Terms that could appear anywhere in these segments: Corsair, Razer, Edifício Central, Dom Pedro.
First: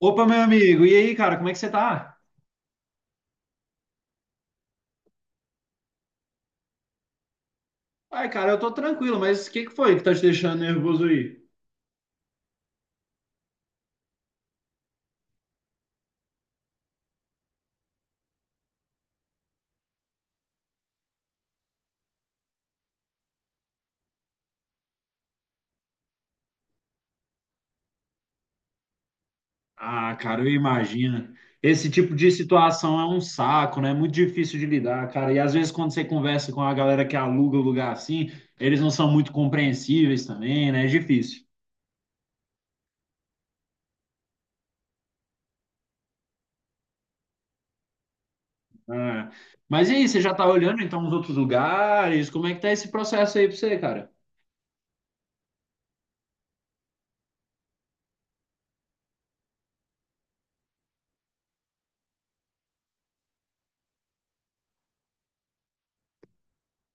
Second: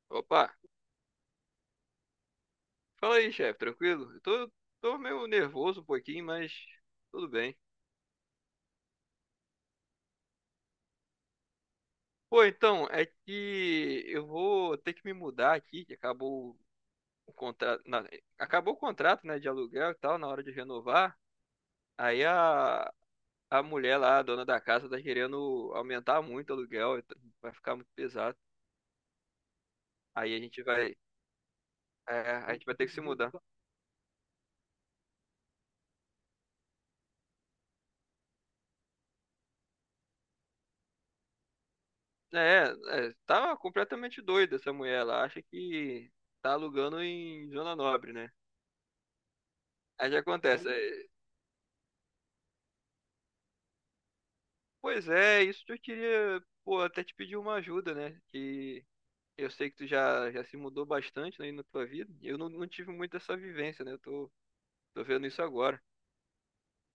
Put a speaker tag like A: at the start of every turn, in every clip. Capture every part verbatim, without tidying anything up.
A: Opa, meu
B: Opa,
A: amigo, e aí, cara, como é que você tá?
B: fala aí, chefe, tranquilo? Eu tô, tô meio nervoso um pouquinho, mas tudo bem.
A: Ai, cara, eu tô tranquilo, mas o que que foi que tá te deixando nervoso aí?
B: Pô, então, é que eu vou ter que me mudar aqui, que acabou o contrato, na- acabou o contrato, né, de aluguel e tal, na hora de renovar. Aí a, a mulher lá, a dona da casa, tá querendo aumentar muito o aluguel, e tá- vai ficar muito pesado.
A: Ah,
B: Aí a
A: cara, eu
B: gente vai,
A: imagino. Esse tipo
B: é,
A: de
B: a gente vai ter que
A: situação
B: se
A: é um
B: mudar.
A: saco, né? É muito difícil de lidar, cara. E às vezes, quando você conversa com a galera que aluga o lugar assim, eles não são muito compreensíveis também, né? É difícil.
B: É, é, tá completamente doida essa mulher, ela acha que tá alugando em Zona Nobre, né?
A: Ah. Mas e aí,
B: Aí o que
A: você já tá
B: acontece?
A: olhando então
B: É,
A: os outros lugares? Como é que tá esse processo aí pra você, cara?
B: Pois é, isso que eu queria, pô, até te pedir uma ajuda, né? Que eu sei que tu já, já se mudou bastante, né, aí na tua vida. Eu não, não tive muito essa vivência, né? Eu tô, tô vendo isso agora.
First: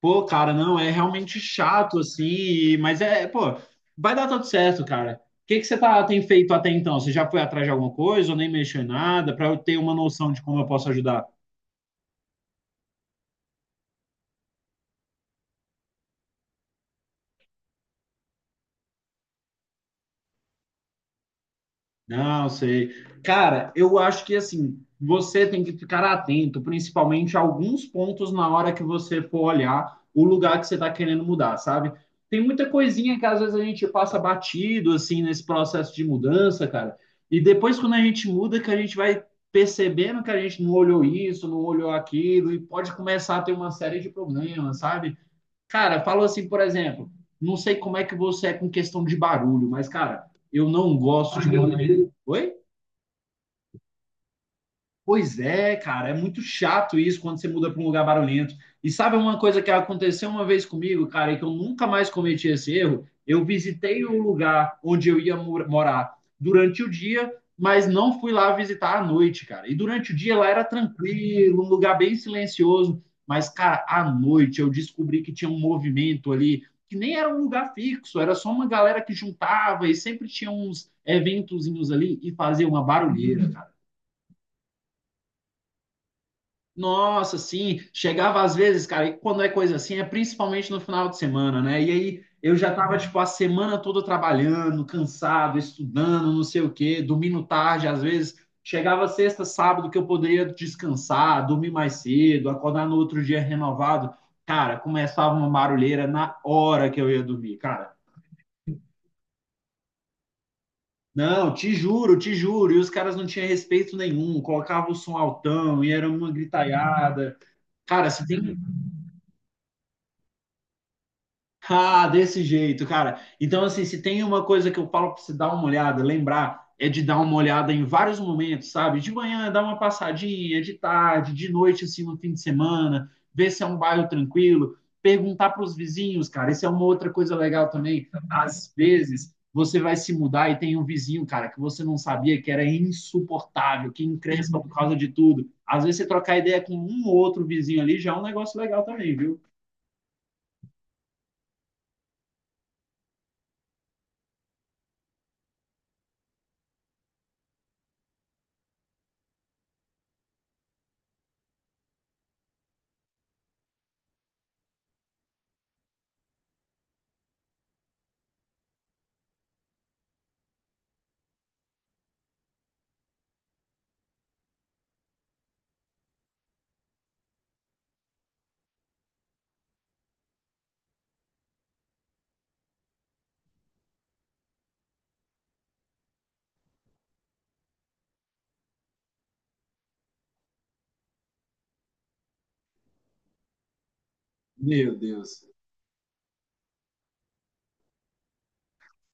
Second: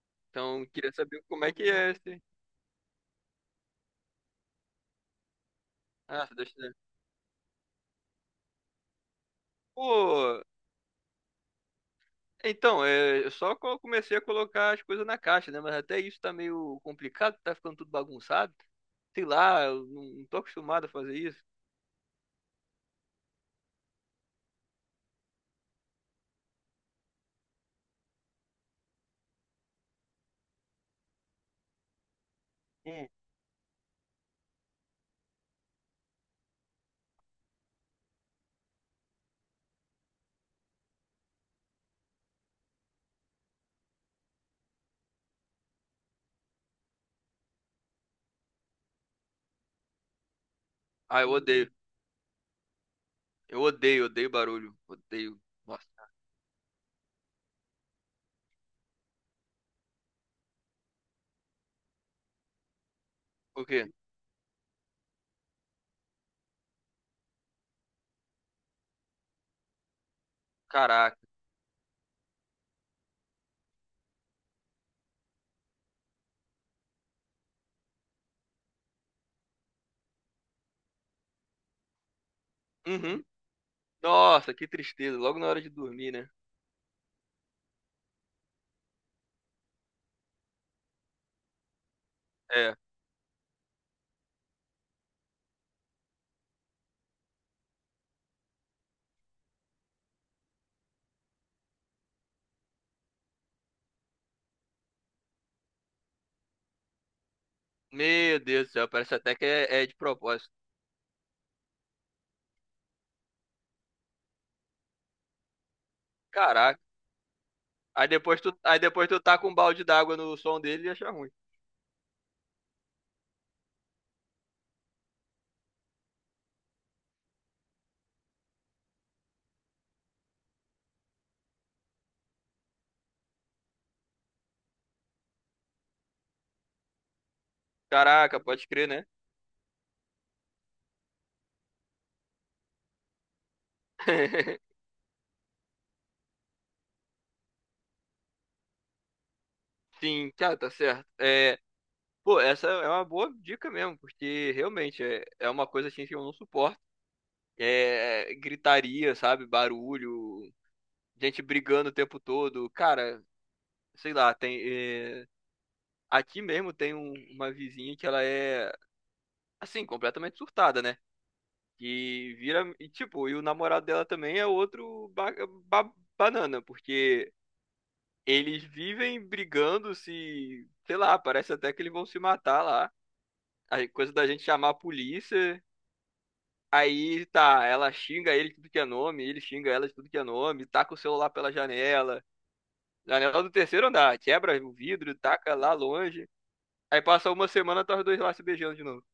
A: Pô, cara,
B: Então,
A: não, é
B: queria saber
A: realmente
B: como é que é
A: chato,
B: esse.
A: assim, e- mas é, pô, vai dar tudo certo, cara. O que que você tá, tem
B: Ah,
A: feito
B: deixa eu
A: até
B: ver.
A: então? Você já foi atrás de alguma coisa ou nem mexeu em nada, para eu ter uma noção de
B: Pô,
A: como eu posso ajudar?
B: então, é, eu só co- comecei a colocar as coisas na caixa, né? Mas até isso tá meio complicado, tá ficando tudo bagunçado. Sei lá, eu não, não tô acostumado a fazer isso.
A: Não, sei. Cara, eu acho que assim, você tem que ficar atento, principalmente a alguns pontos na hora que você for olhar o lugar que você está querendo mudar, sabe? Tem muita
B: Hum.
A: coisinha que às vezes a gente passa batido assim nesse processo de mudança, cara. E depois quando a gente muda, que a gente vai percebendo que a gente não olhou isso, não olhou aquilo, e pode começar a ter uma série de problemas, sabe? Cara, falou assim, por exemplo, não sei como é que você é com questão de barulho, mas, cara, eu não
B: Ah, eu
A: gosto de
B: odeio.
A: morar. Oi?
B: Eu odeio, odeio barulho.
A: Pois
B: Odeio.
A: é,
B: Nossa.
A: cara, é muito chato isso quando você muda para um lugar barulhento. E sabe uma coisa que aconteceu uma vez comigo, cara, e que eu nunca mais cometi esse erro? Eu
B: Por quê?
A: visitei o lugar onde eu ia mor- morar durante o dia, mas não fui lá visitar à noite, cara. E durante o dia lá era
B: Caraca.
A: tranquilo, um lugar bem silencioso, mas, cara, à noite eu descobri que tinha um movimento ali, que nem era um lugar fixo, era só uma galera que juntava e sempre tinha uns eventozinhos ali e fazia uma
B: Uhum.
A: barulheira, cara.
B: Nossa, que tristeza. Logo na hora de dormir, né?
A: Nossa, sim, chegava às vezes, cara, e quando é coisa assim, é principalmente no final de semana, né? E aí eu já
B: É.
A: tava, tipo, a semana toda trabalhando, cansado, estudando, não sei o quê, dormindo tarde, às vezes. Chegava sexta, sábado, que eu poderia descansar, dormir mais cedo, acordar no outro dia renovado. Cara, começava uma barulheira na hora que eu ia dormir, cara.
B: Meu Deus do céu, parece até que é, é de propósito.
A: Não, te juro, te juro. E os caras não tinham respeito nenhum, colocavam o som altão e era uma
B: Caraca.
A: gritaiada.
B: Aí
A: Cara, se tem.
B: depois tu, aí depois tu tá com um balde d'água no som dele e acha ruim.
A: Ah, desse jeito, cara. Então, assim, se tem uma coisa que eu falo pra você dar uma olhada, lembrar, é de dar uma olhada em vários momentos, sabe? De manhã, dar uma passadinha, de tarde, de noite, assim, no fim de semana, ver se é um bairro tranquilo, perguntar pros vizinhos, cara. Isso é uma outra coisa legal também.
B: Caraca, pode
A: Às
B: crer, né?
A: vezes, você vai se mudar e tem um vizinho, cara, que você não sabia que era insuportável, que encrespa por causa de tudo. Às vezes, você trocar ideia com um ou outro vizinho ali já é um negócio legal também, viu?
B: Sim, cara, tá certo. É, pô, essa é uma boa dica mesmo, porque realmente é, é uma coisa assim que eu não suporto. É gritaria, sabe? Barulho, gente brigando o tempo todo. Cara, sei lá, tem. é, aqui mesmo tem um- uma vizinha que ela é, assim, completamente surtada, né? E vira. E, tipo, e o namorado dela também é outro ba- ba- banana, porque eles vivem brigando, se. Sei lá, parece até que eles vão se matar lá. A coisa da gente chamar a polícia. Aí tá, ela xinga ele de tudo que é nome, ele xinga ela de tudo que é nome, taca o celular pela janela. Janela do terceiro andar, quebra o
A: Meu
B: vidro,
A: Deus.
B: taca lá longe. Aí passa uma semana, tá os dois lá se beijando de novo.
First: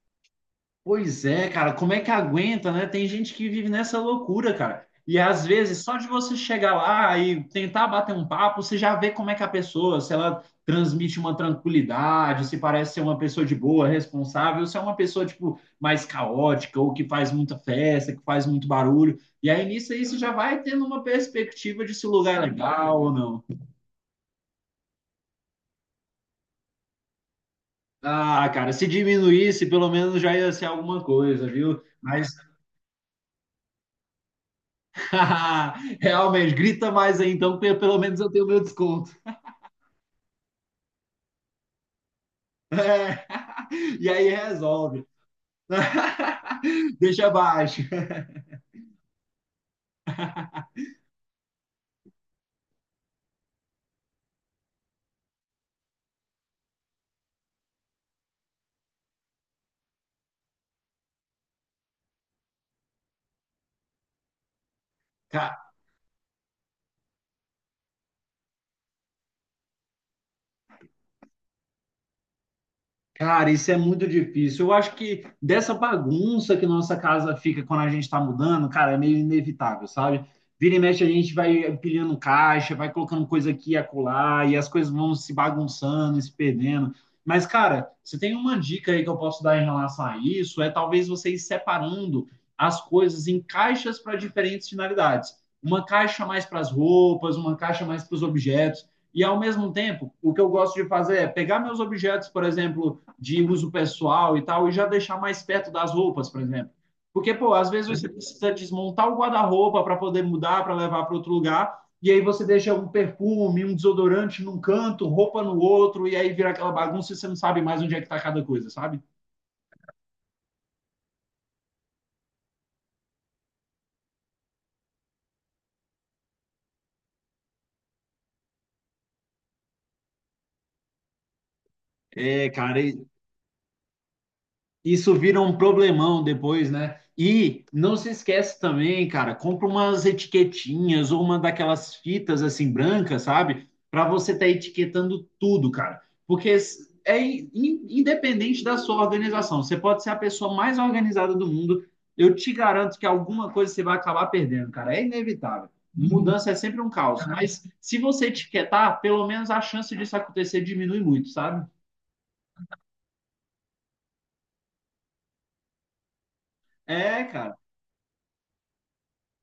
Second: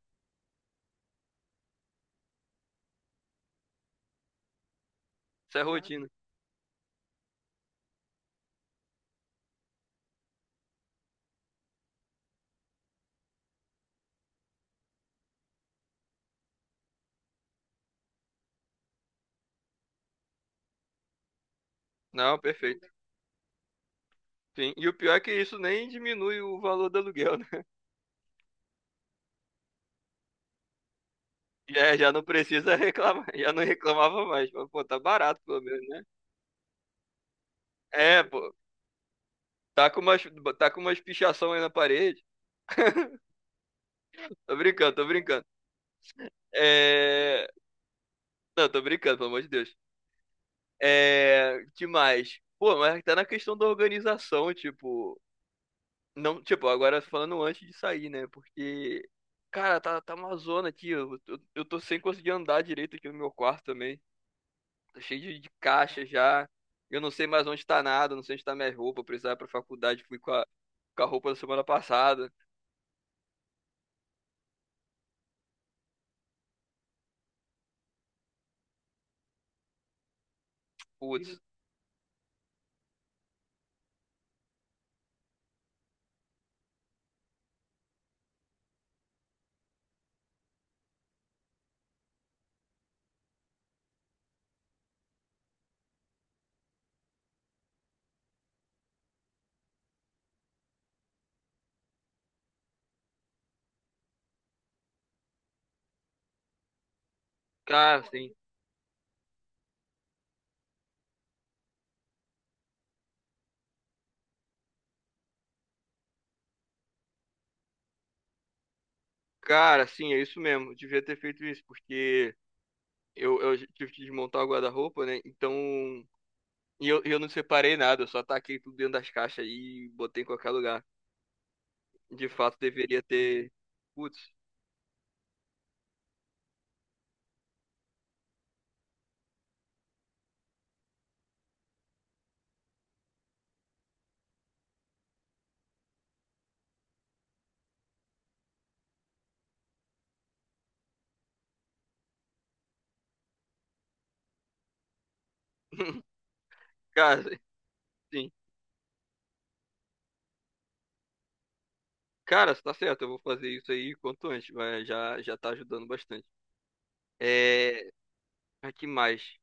A: Pois é, cara, como é que aguenta, né? Tem gente que vive nessa loucura, cara. E às
B: Isso é
A: vezes, só de
B: rotina.
A: você chegar lá e tentar bater um papo, você já vê como é que a pessoa, se ela transmite uma tranquilidade, se parece ser uma pessoa de boa, responsável, se é uma pessoa, tipo, mais caótica ou que faz muita festa, que faz muito barulho. E aí nisso aí você já vai tendo uma perspectiva de se o lugar
B: Não,
A: é
B: perfeito.
A: legal ou não.
B: Sim, e o pior é que isso nem diminui o valor do aluguel, né?
A: Ah, cara, se diminuísse, pelo menos já ia ser alguma coisa, viu?
B: Já, já não
A: Mas
B: precisa reclamar, já não reclamava mais. Mas, pô, tá barato pelo menos, né?
A: realmente, grita mais aí então, que pelo menos
B: É,
A: eu tenho
B: pô,
A: meu desconto.
B: tá com umas, tá com umas pichação aí na parede.
A: É. E aí
B: Tô brincando,
A: resolve.
B: tô brincando.
A: Deixa
B: É...
A: baixo.
B: Não, tô brincando, pelo amor de Deus. É... Demais. Pô, mas tá na questão da organização, tipo. Não, tipo, agora falando antes de sair, né? Porque, cara, tá, tá uma zona aqui. Eu, eu, eu tô sem conseguir andar direito aqui no meu quarto também. Tá cheio de, de
A: Cara.
B: caixa já. Eu não sei mais onde tá nada, não sei onde tá minha roupa. Eu precisava ir pra faculdade, fui com a, com a roupa da semana passada.
A: Cara, isso é muito difícil. Eu acho que dessa bagunça que nossa casa fica quando a gente está mudando, cara, é meio inevitável, sabe? Vira e mexe, a gente
B: Putz,
A: vai empilhando caixa, vai colocando coisa aqui e acolá, e as coisas vão se bagunçando, e se perdendo. Mas, cara, você tem uma dica aí que eu posso dar em relação a isso? É talvez você ir separando as coisas em caixas para diferentes finalidades. Uma caixa mais para as roupas, uma caixa mais para os objetos. E, ao mesmo tempo, o que eu gosto de fazer é pegar meus objetos, por exemplo, de uso pessoal e tal, e já deixar mais perto das roupas, por exemplo. Porque, pô, às vezes
B: cara,
A: você
B: sim,
A: precisa desmontar o guarda-roupa para poder mudar, para levar para outro lugar, e aí você deixa um perfume, um desodorante num canto, roupa no outro, e aí vira aquela bagunça e você não sabe mais onde é que tá cada coisa, sabe?
B: cara, sim, é isso mesmo. Eu devia ter feito isso, porque eu, eu tive que desmontar o guarda-roupa, né? Então, e eu, eu não separei nada, eu só taquei tudo dentro das caixas e botei em qualquer lugar. De
A: É,
B: fato,
A: cara,
B: deveria ter. Putz,
A: isso vira um problemão depois, né? E não se esquece também, cara, compra umas etiquetinhas ou uma daquelas fitas assim brancas, sabe? Para você estar etiquetando tudo, cara. Porque é in- in- independente da sua organização, você pode ser a pessoa mais organizada do mundo, eu te garanto que alguma coisa você vai acabar perdendo, cara. É inevitável. Mudança é sempre um
B: cara,
A: caos, mas se você
B: sim.
A: etiquetar, pelo menos a chance disso acontecer diminui muito, sabe?
B: Cara, você tá certo, eu vou fazer isso aí quanto antes, mas já, já tá ajudando bastante.
A: É, cara.
B: É. Mas que mais?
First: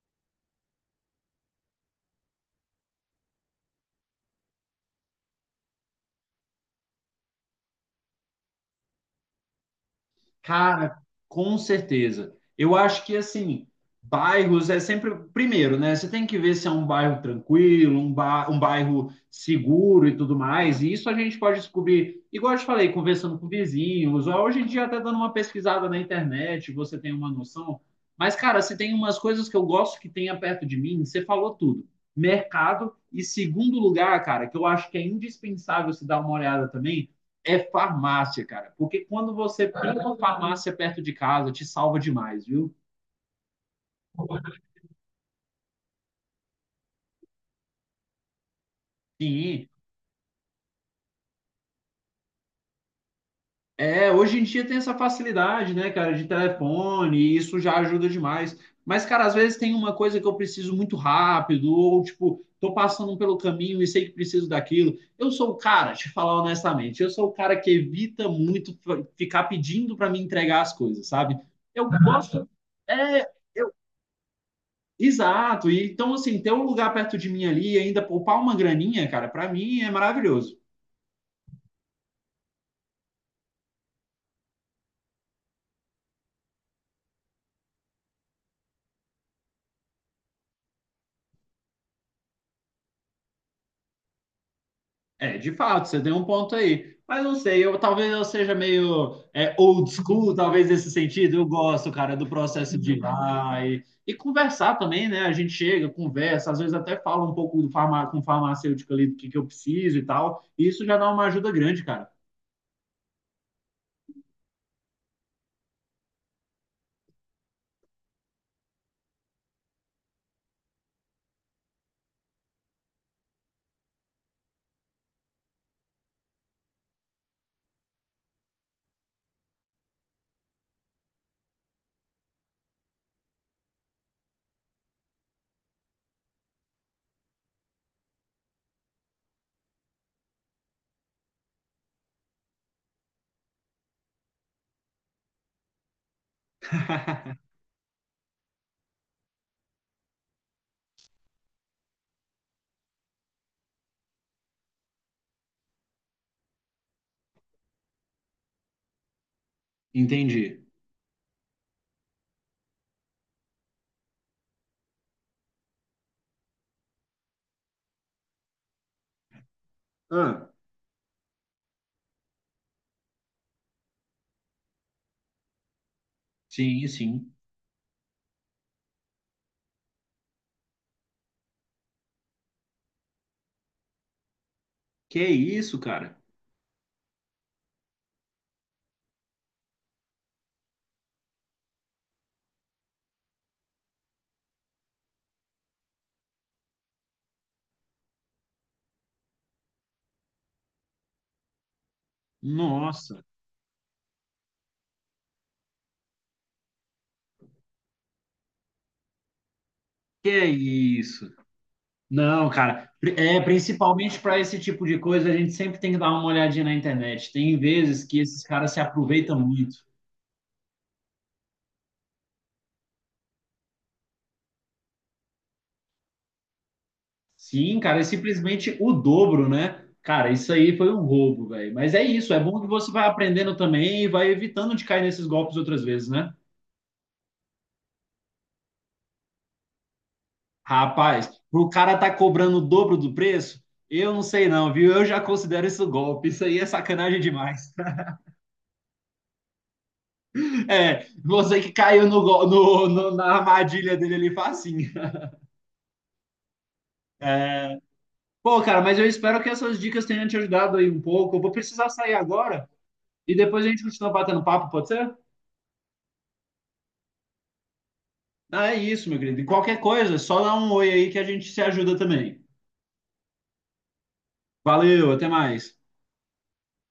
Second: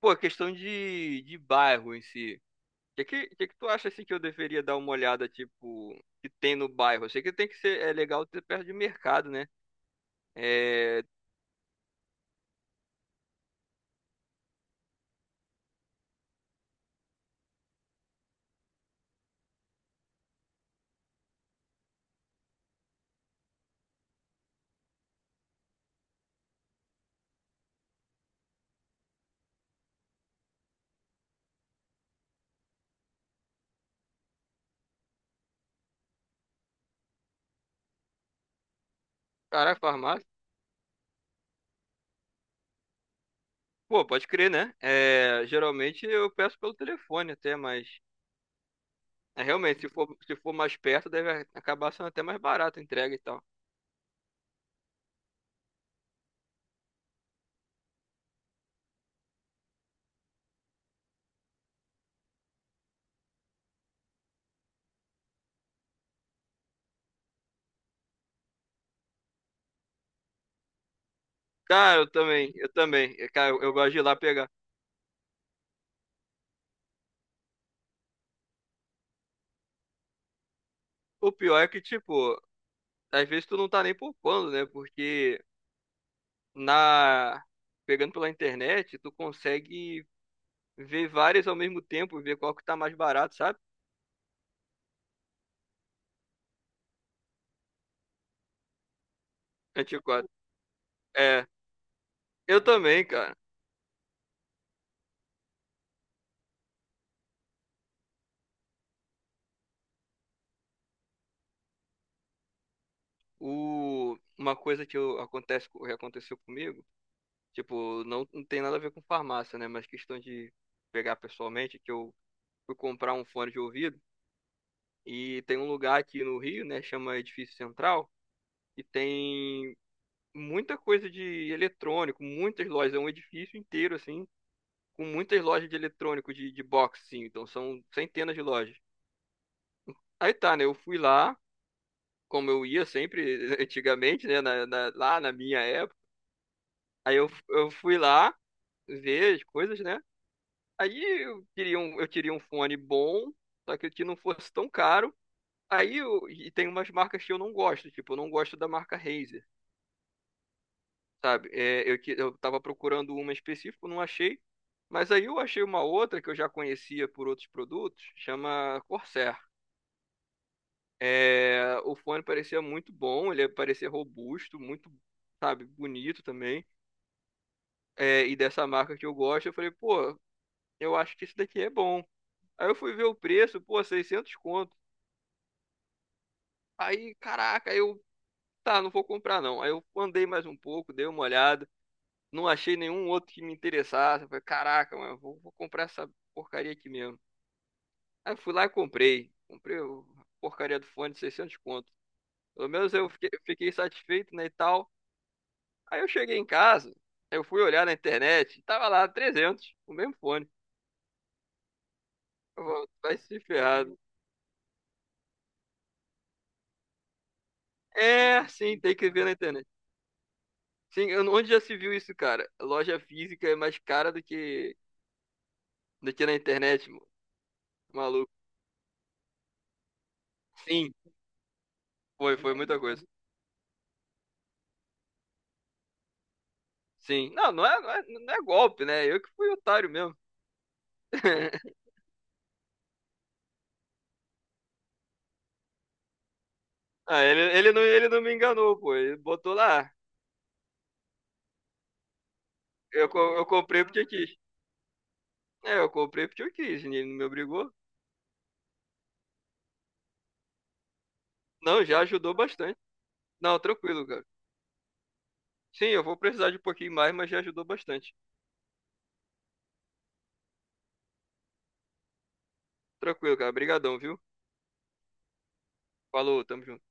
B: Pô, questão de, de bairro em si. O que, que, que que tu acha assim que eu deveria dar uma olhada, tipo, que tem no bairro? Eu sei que tem que ser, é legal ter perto de mercado, né?
A: Cara,
B: É,
A: com certeza. Eu acho que assim, bairros é sempre primeiro, né? Você tem que ver se é um bairro tranquilo, um, ba... um bairro seguro e tudo mais. E isso a gente pode descobrir, igual eu te falei, conversando com vizinhos, ou hoje em dia até dando uma pesquisada na internet, você tem uma noção. Mas, cara, se tem umas coisas que eu gosto que tenha perto de mim, você falou tudo. Mercado e segundo lugar, cara, que eu acho que é indispensável se dar uma olhada também é farmácia, cara. Porque quando você
B: caraca,
A: pega uma
B: farmácia.
A: farmácia perto de casa, te salva demais, viu?
B: Pô, pode crer, né? É, geralmente eu peço pelo telefone até, mas é,
A: Sim.
B: realmente, se for, se for mais perto, deve acabar sendo até mais barato a entrega e tal.
A: É, hoje em dia tem essa facilidade, né, cara, de telefone, e isso já ajuda demais. Mas, cara, às vezes tem uma coisa que eu preciso muito rápido, ou tipo, tô passando pelo caminho e sei que preciso daquilo. Eu sou o cara, te falar honestamente, eu sou o cara que evita muito f- ficar pedindo para me entregar as coisas, sabe? Eu
B: Cara, eu
A: gosto,
B: também, eu também.
A: é,
B: Cara, eu,
A: eu,
B: eu gosto de ir lá pegar.
A: exato. E, então, assim, ter um lugar perto de mim ali e ainda poupar uma graninha, cara, pra mim é maravilhoso.
B: O pior é que, tipo, às vezes tu não tá nem poupando, né? Porque na pegando pela internet, tu consegue ver várias ao mesmo tempo, ver qual que tá mais barato, sabe?
A: É, de fato, você tem um ponto aí. Mas não sei, eu talvez eu seja meio é, old
B: Antiquado.
A: school, talvez nesse sentido.
B: É,
A: Eu gosto, cara, do
B: eu
A: processo de ir
B: também, cara.
A: lá e, e conversar também, né? A gente chega, conversa, às vezes até fala um pouco do farma, com o farmacêutico ali do que, que eu preciso e tal. E isso já dá uma ajuda grande, cara.
B: O, uma coisa que eu, acontece, que aconteceu comigo, tipo, não, não tem nada a ver com farmácia, né? Mas questão de pegar pessoalmente, que eu fui comprar um fone de ouvido e tem um lugar aqui no Rio, né? Chama Edifício Central e tem muita coisa de eletrônico, muitas lojas, é um edifício inteiro assim com muitas lojas de eletrônico de, de box, sim. Então são centenas de lojas. Aí tá, né? Eu fui lá, como eu ia sempre antigamente, né? na- na- lá na minha época. Aí eu, eu fui lá ver as coisas, né? Aí eu queria um, eu queria um fone bom, só que que não fosse tão caro. Aí eu, e tem umas marcas que eu não gosto, tipo, eu não gosto da marca Razer,
A: Entendi.
B: sabe? É, eu, que- eu tava procurando uma específica, não achei. Mas aí eu achei uma outra que eu já conhecia por outros produtos, chama Corsair.
A: Ah,
B: É, o fone parecia muito bom, ele parecia robusto, muito, sabe, bonito também.
A: sim, sim.
B: É, e dessa marca que eu gosto, eu falei, pô, eu acho que isso daqui é bom. Aí eu fui ver o preço, pô, seiscentos conto.
A: Que isso, cara?
B: Aí, caraca, aí eu, tá, não vou comprar não. Aí eu andei mais um pouco, dei uma olhada, não achei nenhum outro que me interessasse. Eu falei, caraca, mano, vou, vou comprar essa porcaria aqui mesmo. Aí eu fui lá e comprei. Comprei o- a porcaria do fone de seiscentos conto. Pelo menos eu
A: Nossa,
B: fiquei, fiquei satisfeito, né, e tal. Aí eu cheguei em casa, eu fui olhar na internet, tava lá trezentos, o mesmo
A: que
B: fone.
A: isso? Não,
B: Eu falo,
A: cara, pri-
B: vai
A: é
B: se ferrar.
A: principalmente para esse tipo de coisa, a gente sempre tem que dar uma olhadinha na internet. Tem vezes que esses
B: É,
A: caras
B: sim,
A: se
B: tem que ver na
A: aproveitam
B: internet.
A: muito.
B: Sim, eu- onde já se viu isso, cara? Loja física é mais cara do que do que na internet, mo-
A: Sim, cara, é
B: maluco.
A: simplesmente o dobro, né? Cara, isso aí foi
B: Sim,
A: um roubo, velho. Mas é isso,
B: foi,
A: é
B: foi
A: bom que
B: muita
A: você
B: coisa.
A: vai aprendendo também e vai evitando de cair nesses golpes outras vezes, né?
B: Sim. Não, não é, não é, não é golpe, né? Eu que fui otário mesmo.
A: Rapaz, pro cara tá cobrando o dobro do preço, eu não sei não, viu? Eu já considero isso golpe. Isso aí é sacanagem
B: Ah, ele,
A: demais.
B: ele não, ele não me enganou, pô. Ele botou lá.
A: É, você que caiu no, go- no-
B: Eu,
A: no- na
B: co- eu comprei
A: armadilha
B: porque eu
A: dele ali
B: quis.
A: facinho.
B: É, eu comprei porque eu quis. Ele não me obrigou.
A: Pô, cara, mas eu espero que essas dicas tenham te ajudado aí um pouco. Eu vou
B: Não,
A: precisar
B: já
A: sair
B: ajudou
A: agora
B: bastante.
A: e
B: Não,
A: depois a gente
B: tranquilo,
A: continua
B: cara.
A: batendo papo, pode ser?
B: Sim, eu vou precisar de um pouquinho mais, mas já ajudou bastante.
A: Ah, é isso, meu querido. E qualquer coisa, só dá um oi aí que a gente se ajuda também.
B: Tranquilo, cara. Obrigadão, viu?
A: Valeu, até mais.
B: Falou, tamo junto.